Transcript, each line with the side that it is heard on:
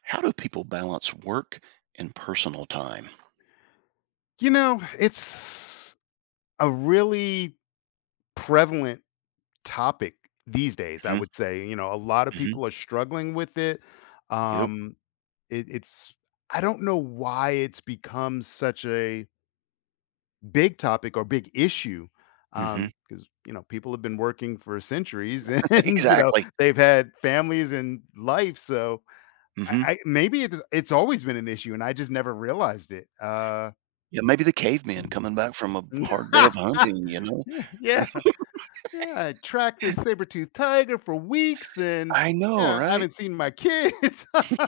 right: How do people balance work and personal time?
left: You know, it's a really prevalent topic these days, I
right: Mhm,
left: would say. You know, a lot of
right: mhm,
left: people are struggling with it.
right: yep,
left: Um, it, it's, I don't know why it's become such a big topic or big issue.
right: mhm,
left: Because you know, people have been working for centuries and you know,
right: exactly,
left: they've had families and life. So I,
right: mhm.
left: I maybe it's always been an issue and I just never realized it.
right: Yeah, maybe the caveman coming back from a hard day of hunting, you know?
left: Yeah. Yeah, I tracked this saber-tooth tiger for weeks and,
right: I know,
left: yeah, I
right: right?
left: haven't seen my kids.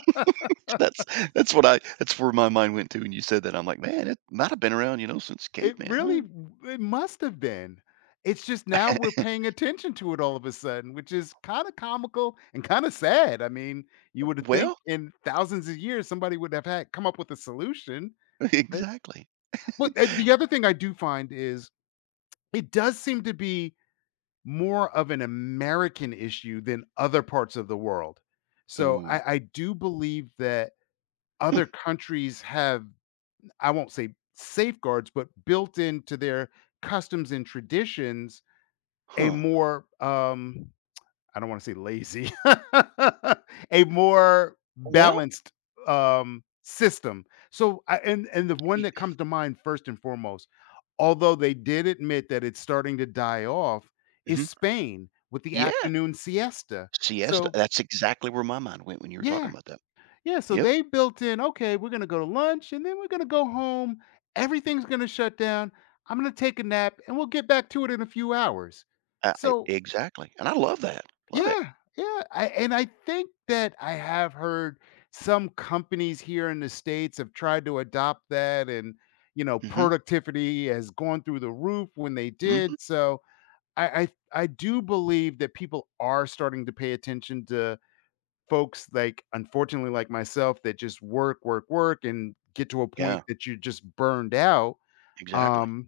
right: That's that's what I that's where my mind went to when you said that. I'm like, "Man, it might have been around, you know, since
left: It
right: caveman, huh?"
left: really w it must have been. It's just now we're paying attention to it all of a sudden, which is kinda comical and kinda sad. I mean, you would think
right: Well,
left: in thousands of years somebody would have had come up with a solution, but
right: exactly.
left: the other thing I do find is it does seem to be more of an American issue than other parts of the world. So I
right: Ooh,
left: I do believe that other countries have, I won't say safeguards, but built into their customs and traditions a
right: huh.
left: more, I don't want to say lazy, a more
right: Well,
left: balanced system. So, and the one
right: y
left: that comes to mind first and foremost, although they did admit that it's starting to die off, is
right: mhm,
left: Spain with the
right: yeah,
left: afternoon siesta.
right: siesta,
left: So,
right: that's exactly where my mind went when you were
left: yeah,
right: talking about that.
left: yeah, so
right: Yep,
left: they built in, okay, we're going to go to lunch and then we're going to go home. Everything's going to shut down. I'm going to take a nap and we'll get back to it in a few hours.
right: I
left: So,
right: exactly, and I love that, love it.
left: yeah, yeah. And I think that I have heard some companies here in the States have tried to adopt that and, you know,
right: Mhm.
left: productivity has gone through the roof when they
right: Mhm.
left: did. So, I, I, I do believe that people are starting to pay attention to folks like unfortunately like myself that just work, work, work and get to a point
right: Yeah,
left: that you're just burned out.
right: exactly.
left: Um,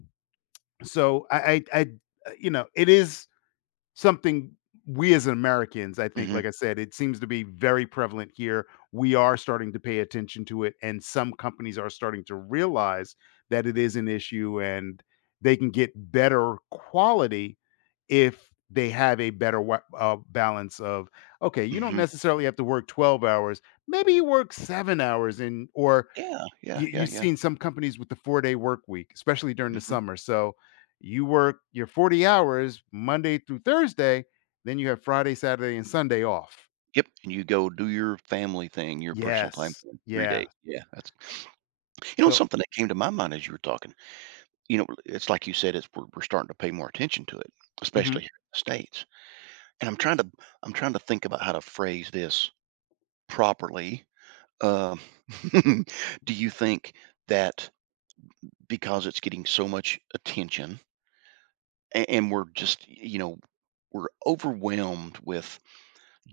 left: so I you know, it is something we as Americans, I think,
right: Mhm,
left: like I said, it seems to be very prevalent here. We are starting to pay attention to it, and some companies are starting to realize that it is an issue and they can get better quality if they have a better balance of okay you don't
right: mhm.
left: necessarily have to work 12 hours, maybe you work 7 hours in, or
right: Yeah, yeah, yeah,
left: you've
right: yeah.
left: seen some companies with the four-day work week, especially during the
right: Mhm.
left: summer, so you work your 40 hours Monday through Thursday, then you have Friday, Saturday, and Sunday off.
right: Yep, and you go do your family thing, your personal time
left: Yes.
right: thing, 3
left: Yeah.
right: days. Yeah,
left: So
right: something that came to my mind as you were talking, you know, it's like you said, it's we're starting to pay more attention to it,
left: mhm,
right: especially here in the States, and I'm trying to think about how to phrase this properly. Um, do you think that because it's getting so much attention a and we're just, you know, we're overwhelmed with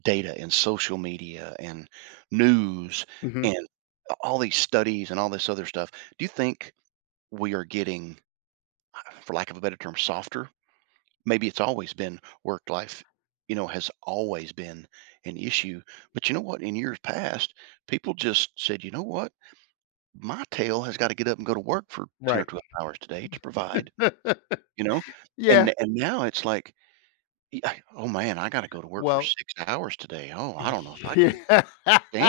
right: data and social media and news
left: mhm,
right: and all these studies and all this other stuff, do you think we are getting, for lack of a better term, softer? Maybe it's always been work life, you know, has always been an issue. But you know what? In years past, people just said, you know what? My tail has got to get up and go to work for 10 or
left: right.
right: 12 hours today to provide, you know?
left: Yeah,
right: And now it's like, "Yeah, oh man, I got to go to work for
left: well,
right: 6 hours today. Oh, I don't know if I can
left: yeah.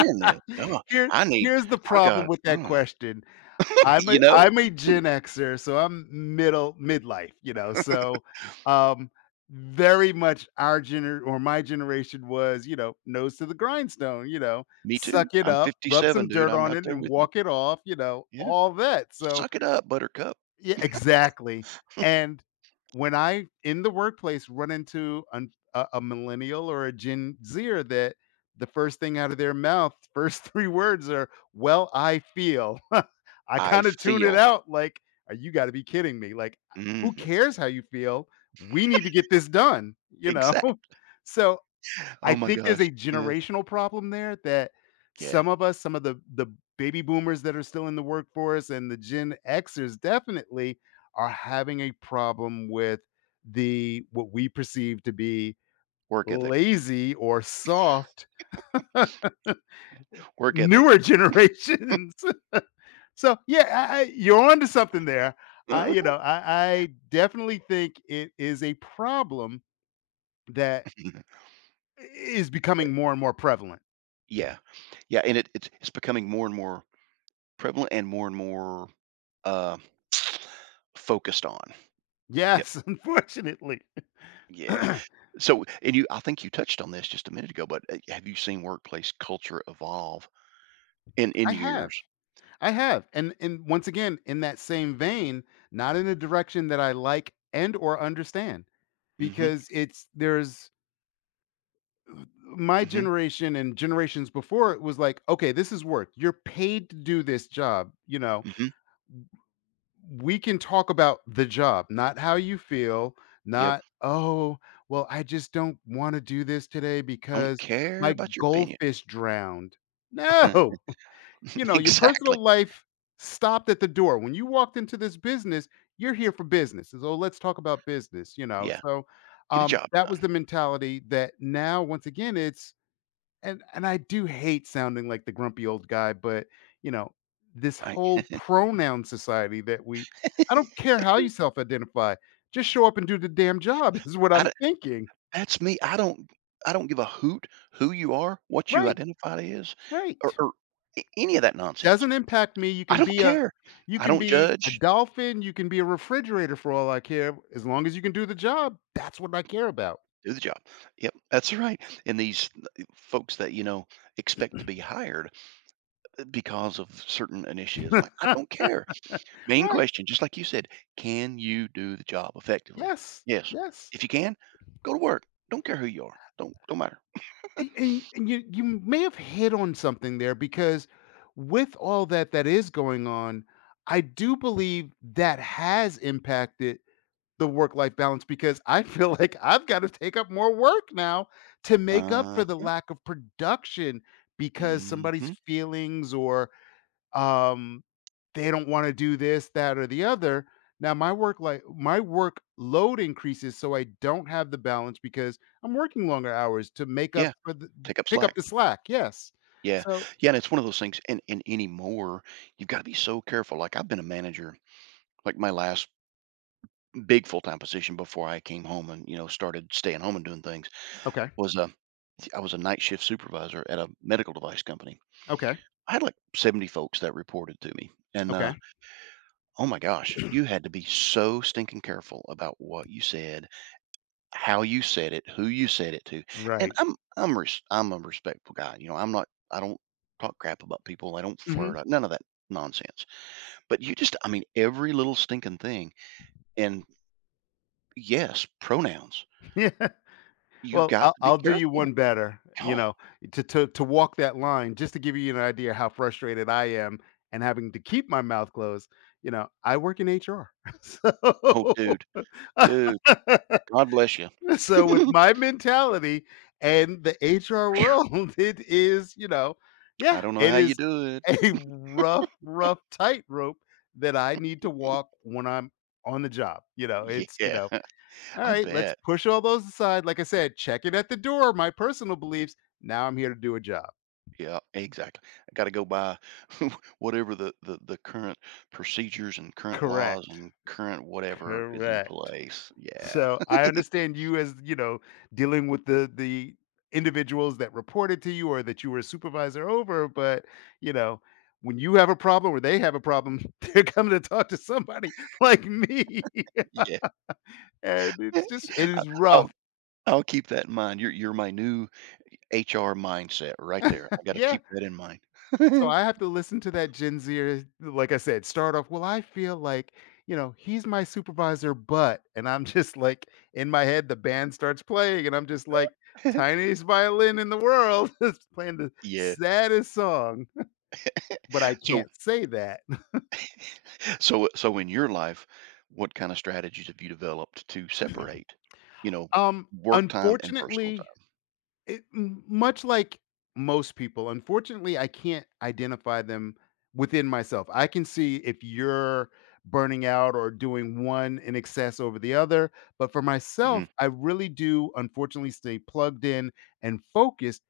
right: this, god,
left: Here
right: I need
left: here's the
right: I
left: problem
right: got
left: with that question. I'm
right: you
left: a
right: know?
left: I'm a Gen Xer, so I'm middle midlife, you know, so, um, very much our gener or my generation was, you know, nose to the grindstone, you know,
right: Me too.
left: suck it
right: I'm
left: up, rub
right: 57,
left: some
right: dude,
left: dirt
right: I'm
left: on
right: right
left: it,
right: there
left: and
right: with you.
left: walk it off, you know,
right: Yeah.
left: all that, so,
right: Suck it up, buttercup,
left: yeah, exactly, and when I, in the workplace, run into an a millennial or a Gen Zer that the first thing out of their mouth, first 3 words are, "Well, I feel." I
right: I
left: kinda tune it
right: feel."
left: out like, you gotta be kidding me, like, who
right: Mhm.
left: cares how you feel? We need to get this done," you know?
right: Exact
left: So, I
right: oh my
left: think there's
right: gosh,
left: a
right: yeah,
left: generational problem there that
right: yeah,
left: some of us, some of the baby boomers that are still in the workforce and the Gen Xers definitely are having a problem with the what we perceive to be
right: work ethic,
left: lazy or soft
right: work ethic.
left: newer generations. So, yeah, I you're onto something there. I you
right: Mhm.
left: know, I definitely think it is a problem that is becoming more and more prevalent.
right: yeah, yeah, and it's becoming more and more prevalent and more, uh, focused on. Yep,
left: Yes, unfortunately.
right: yeah.
left: I
right: So, and you I think you touched on this just a minute ago, but, have you seen workplace culture evolve in
left: have.
right: years?
left: I have. And once again, in that same vein, not in a direction that I like and or understand.
right: Mhm.
left: Because it's there's my
right: Hmm.
left: generation and generations before it was like, okay, this is work. You're paid to do this job, you know.
right: Hmm.
left: We can talk about the job, not how you feel,
right: Yep.
left: not oh, well, I just don't want to do this today
right: I don't
left: because
right: care
left: my
right: about your opinion.
left: goldfish drowned. No. You know, your
right: exactly.
left: personal life stopped at the door. When you walked into this business, you're here for business. So let's talk about business, you know.
right: Yeah.
left: So
right: Get a job
left: that was
right: done.
left: the mentality that now once again it's and I do hate sounding like the grumpy old guy, but you know, this
right: Right.
left: whole pronoun society that we, I don't care how you self-identify, just show up and do the damn job is what
right: I,
left: I'm
right: don't-
left: thinking.
right: that's me. I don't. I don't give a hoot who you are, what you
left: Right,
right: identify as, or,
left: right.
right: or a- any of that nonsense.
left: Doesn't impact me,
right: I don't care.
left: you
right: I
left: can
right: don't
left: be a
right: judge.
left: dolphin, you can be a refrigerator for all I care, as long as you can do the job, that's what I care about.
right: Do the job. Yep, that's right. And these folks that you know expect to be hired because of certain initiatives, I'm like, I don't care. Main
left: Right,
right: question, just like you said, can you do the job effectively?
left: yes,
right: Yes.
left: yes,
right: If you can, go to work. Don't care who you are. Don't matter.
left: a and you may have hit on something there because with all that that is going on, I do believe that has impacted the work-life balance because I feel like I've gotta take up more work now to make up for the
right: Uh-huh.
left: lack of production because somebody's
right: Mhm.
left: feelings or um, they don't want to do this, that, or the other. Now my workload increases, so I don't have the balance because I'm working longer hours to make up
right: Yeah.
left: for the
right: Take up
left: pick up
right: slack.
left: the slack. Yes.
right: Yeah.
left: So
right: Yeah, and it's one of those things and anymore, you've gotta be so careful. Like I've been a manager, like my last big full-time position before I came home and, you know, started staying home and doing things
left: okay,
right: was, I was a night shift supervisor at a medical device company.
left: okay,
right: I had like 70 folks that reported to me and,
left: okay,
right: uh Oh my gosh, you had to be so stinking careful about what you said, how you said it, who you said it to. And
left: right.
right: I'm a respectful guy. You know, I don't talk crap about people. I don't
left: Hmm.
right: flirt. None of that nonsense. But you just I mean every little stinking thing and yes, pronouns.
left: Yeah.
right: You
left: Well,
right: got to be
left: I'll do you one
right: careful.
left: better. You
right: Oh,
left: know, to walk that line, just to give you an idea how frustrated I am and having to keep my mouth closed. You know, I work in HR, so
right: oh dude. Dude, God bless you.
left: so with my mentality and the HR world, it is, you know,
right: I
left: yeah,
right: don't know
left: it
right: how you
left: is
right: do it.
left: a rough, rough tightrope that I need to walk when I'm on the job. You know,
right: Yeah,
left: all
right: I
left: right, let's
right: bet.
left: push all those aside. Like I said, check it at the door, my personal beliefs. Now I'm here to do a job.
right: Yeah, exactly. I got to go by whatever the current procedures and current laws
left: Correct.
right: and current whatever is in
left: Correct.
right: place. Yeah,
left: So, I understand you as, you know, dealing with the individuals that reported to you or that you were a supervisor over, but, you know, when you have a problem or they have a problem, they're coming to talk to somebody like me.
right: yeah.
left: And it
right: I,
left: is rough.
right: I'll I'll keep that in mind. You're my new HR mindset right there. I got to
left: Yeah.
right: keep that in mind.
left: So I have to listen to that Gen Zer, like I said, start off, well, I feel like, you know, he's my supervisor, but, and I'm just like, in my head, the band starts playing, and I'm just like, tiniest violin in the world is playing the
right: yeah.
left: saddest song, but I
right: So
left: can't say that.
right: so in your life, what kind of strategies have you developed to separate, you know, work time and personal
left: Unfortunately,
right: time?
left: It m much like most people, unfortunately, I can't identify them within myself. I can see if you're burning out or doing one in excess over the other, but for
right: Hmm.
left: myself, I really do unfortunately stay plugged in and focused,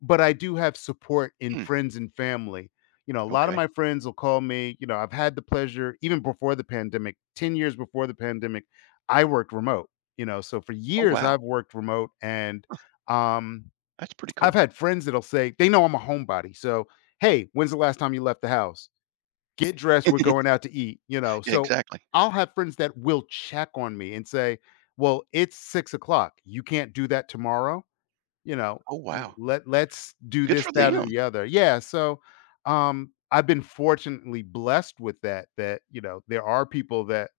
left: but I do have support in
right: Hmm.
left: friends and family. You know, a lot of
right: Okay.
left: my friends will call me, you know, I've had the pleasure even before the pandemic, 10 years before the pandemic, I worked remote, you know, so for
right: Oh
left: years
right: wow,
left: I've worked remote and, um
right: that's pretty
left: I've
right: cool.
left: had friends that'll say they know I'm a homebody, so, "Hey, when's the last time you left the house? Get dressed, we're going out to eat," you know?
right: Yeah,
left: So,
right: exactly.
left: I'll have friends that will check on me and say, "Well, it's 6 o'clock. You can't do that tomorrow?" You know,
right: Oh, wow.
left: let's do
right: Good
left: this,
right: for
left: that, or
right: them.
left: the other. Yeah. So I've been fortunately blessed with that, that, you know, there are people that,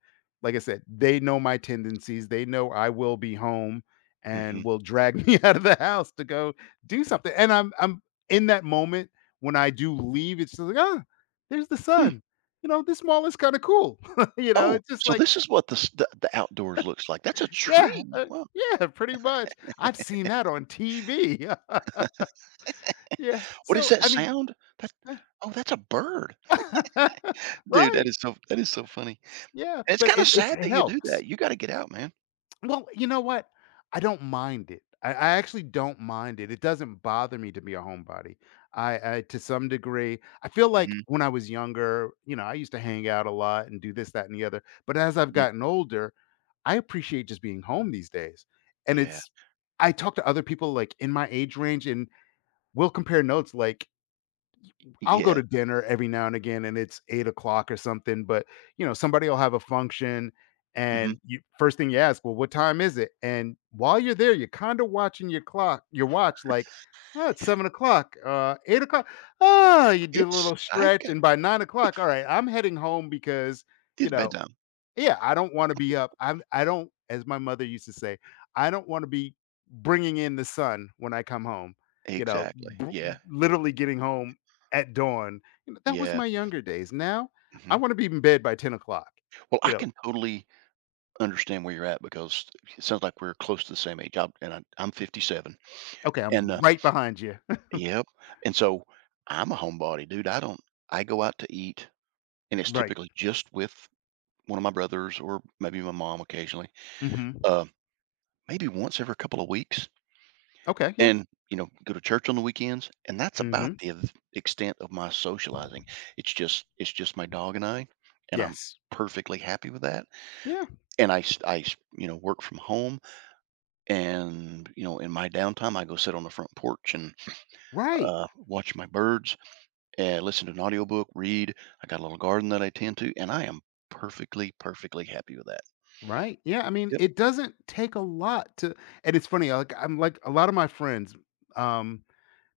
left: like I said, they know my tendencies. They know I will be home and
right: Mhm.
left: will drag me out of the house to go do something. And I'm in that moment when I do leave, it's just like, ah, there's the
right: Hmm.
left: sun. You know, this mall is kind of cool. You know,
right: Oh,
left: it's just
right: so
left: like,
right: this is what the s the outdoors looks like. That's a
left: yeah,
right: tree. Wow.
left: yeah, pretty much. I've seen that on TV. Yeah,
right: What is
left: so,
right: that
left: I mean,
right: sound? That oh, that's a bird. Dude, that
left: right,
right: is so that is so funny.
left: yeah,
right: And it's
left: but
right: kinda sad
left: it
right: that you do
left: helps.
right: that. You gotta get out, man.
left: Well, you know what? I don't mind it. I actually don't mind it. It doesn't bother me to be a homebody. I, to some degree, I feel like
right: Mhm,
left: when I was younger, you know, I used to hang out a lot and do this, that, and the other, but as I've
right: mhm.
left: gotten older, I appreciate just being home these days, and
right: Yeah.
left: it's I talk to other people, like, in my age range, and we'll compare notes, like, I'll go
right: Yeah.
left: to dinner every now and again, and it's 8 o'clock or something, but, you know, somebody will have a function,
right: Mhm.
left: and you first thing you ask, "Well, what time is it?" And while you're there, you're kinda watching your watch, like, "Oh, it's 7 o'clock, 8 o'clock, oh," you do a
right: It's
left: little
right: I
left: stretch,
right: got
left: and by 9 o'clock, "All right, I'm heading home because, you
right: it's
left: know,
right: bedtime.
left: yeah, I don't wanna be up I'm I don't, as my mother used to say, I don't wanna be bringing in the sun when I come home, you know,
right: Exactly.
left: br
right: Yeah.
left: literally getting home at dawn, you know, that was
right: Yeah.
left: my younger days. Now, I
right: Mhm.
left: wanna be in bed by 10 o'clock.
right: Well,
left: You
right: I
left: know,
right: can totally understand where you're at because it sounds like we're close to the same age. I'm 57,
left: okay,
right: and,
left: I'm
right: uh
left: right behind you."
right: Yep, and so I'm a homebody, dude, I don't I go out to eat, and it's
left: Right.
right: typically just with one of my brothers or maybe my mom occasionally,
left: Mhm.
right: uh, maybe once every couple of weeks,
left: Okay, yeah.
right: and, you know, go to church on the weekends, and that's about
left: Mhm.
right: the ev extent of my socializing. It's just my dog and I, and I'm
left: Yes.
right: perfectly happy with that,
left: Yeah.
right: and I s you know, work from home, and, you know, in my downtime, I go sit on the front porch and,
left: Right.
right: watch my birds, and listen to an audiobook, read. I got a little garden that I tend to, and I am perfectly, perfectly happy with that.
left: Right. Yeah, I mean,
right: Yep.
left: it doesn't take a lot to. And it's funny, like, I'm like a lot of my friends, um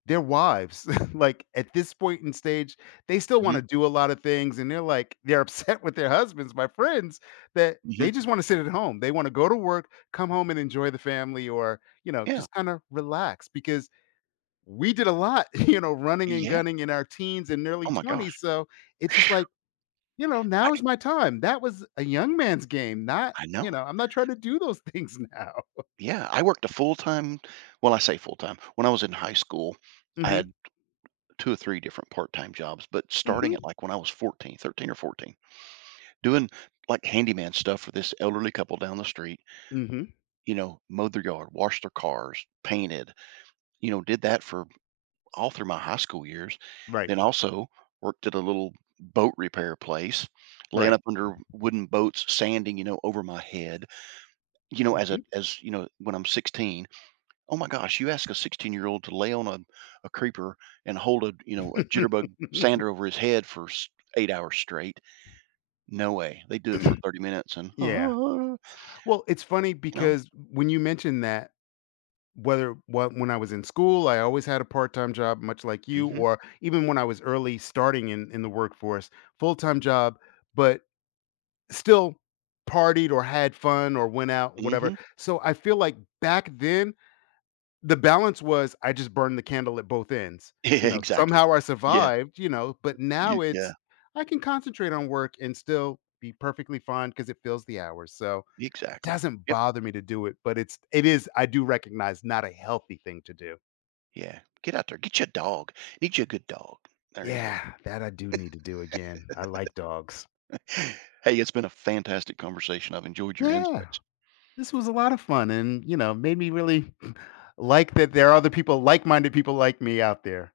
left: their wives, like, at this point in stage, they still
right: Hmm.
left: wanna do a lot of things, and they're upset with their husbands, my friends, that
right: Hmm.
left: they just wanna sit at home. They wanna go to work, come home, and enjoy the family or, you know,
right: Yeah.
left: just kinda relax because we did a lot, you know, running and
right: Yeah.
left: gunning in our teens and early
right: Oh my
left: 20s,
right: gosh.
left: so it's just
right: Phew.
left: like, you know,
right: I,
left: now is my time. That was a young man's game, not
right: I know.
left: you know, I'm not trying to do those things now.
right: Yeah. I worked a full time, well, I say full time. When I was in high school, I
left: Mhm,
right: had two or three different part time jobs, but starting
left: mhm,
right: at like when I was 13 or 14, doing like handyman stuff for this elderly couple down the street,
left: mhm.
right: you know, mowed their yard, washed their cars, painted, you know, did that for all through my high school years.
left: Right,
right: Then also worked at a little boat repair place, laying
left: right.
right: up under wooden boats, sanding, you know, over my head. You know, as a
left: Mhm.
right: as you know, when I'm 16, oh my gosh, you ask a 16-year-old to lay on a creeper and hold a you know a jitterbug sander over his head for 8 hours straight? No way. They do it for 30 minutes and "Ah,"
left: Yeah.
right: you
left: Well, it's funny
right: know,
left: because when you mentioned that, whether what when I was in school, I always had a part-time job, much like you,
right: mm-hmm,
left: or even when I was early starting in the workforce, full-time job, but still partied or had fun or went out, whatever.
right: mm-hmm,
left: So I feel like back then the balance was I just burned the candle at both ends.
right: yeah,
left: You know,
right: exactly.
left: somehow I
right: Yeah,
left: survived, you know, but now
right: yeah,
left: it's I can concentrate on work and still be perfectly fine because it fills the hours, so it
right: exactly.
left: doesn't bother me to do it, but it is, I do recognize, not a healthy thing to do.
right: Yeah. Get out there. Get you a dog. Need you a good dog. There you
left: Yeah, that I do need to do again. I like dogs.
right: go. Hey, it's been a fantastic conversation. I've enjoyed your
left: Yeah,
right: insights.
left: this was a lot of fun and, you know, made me really like that there are other people like-minded people like me out there.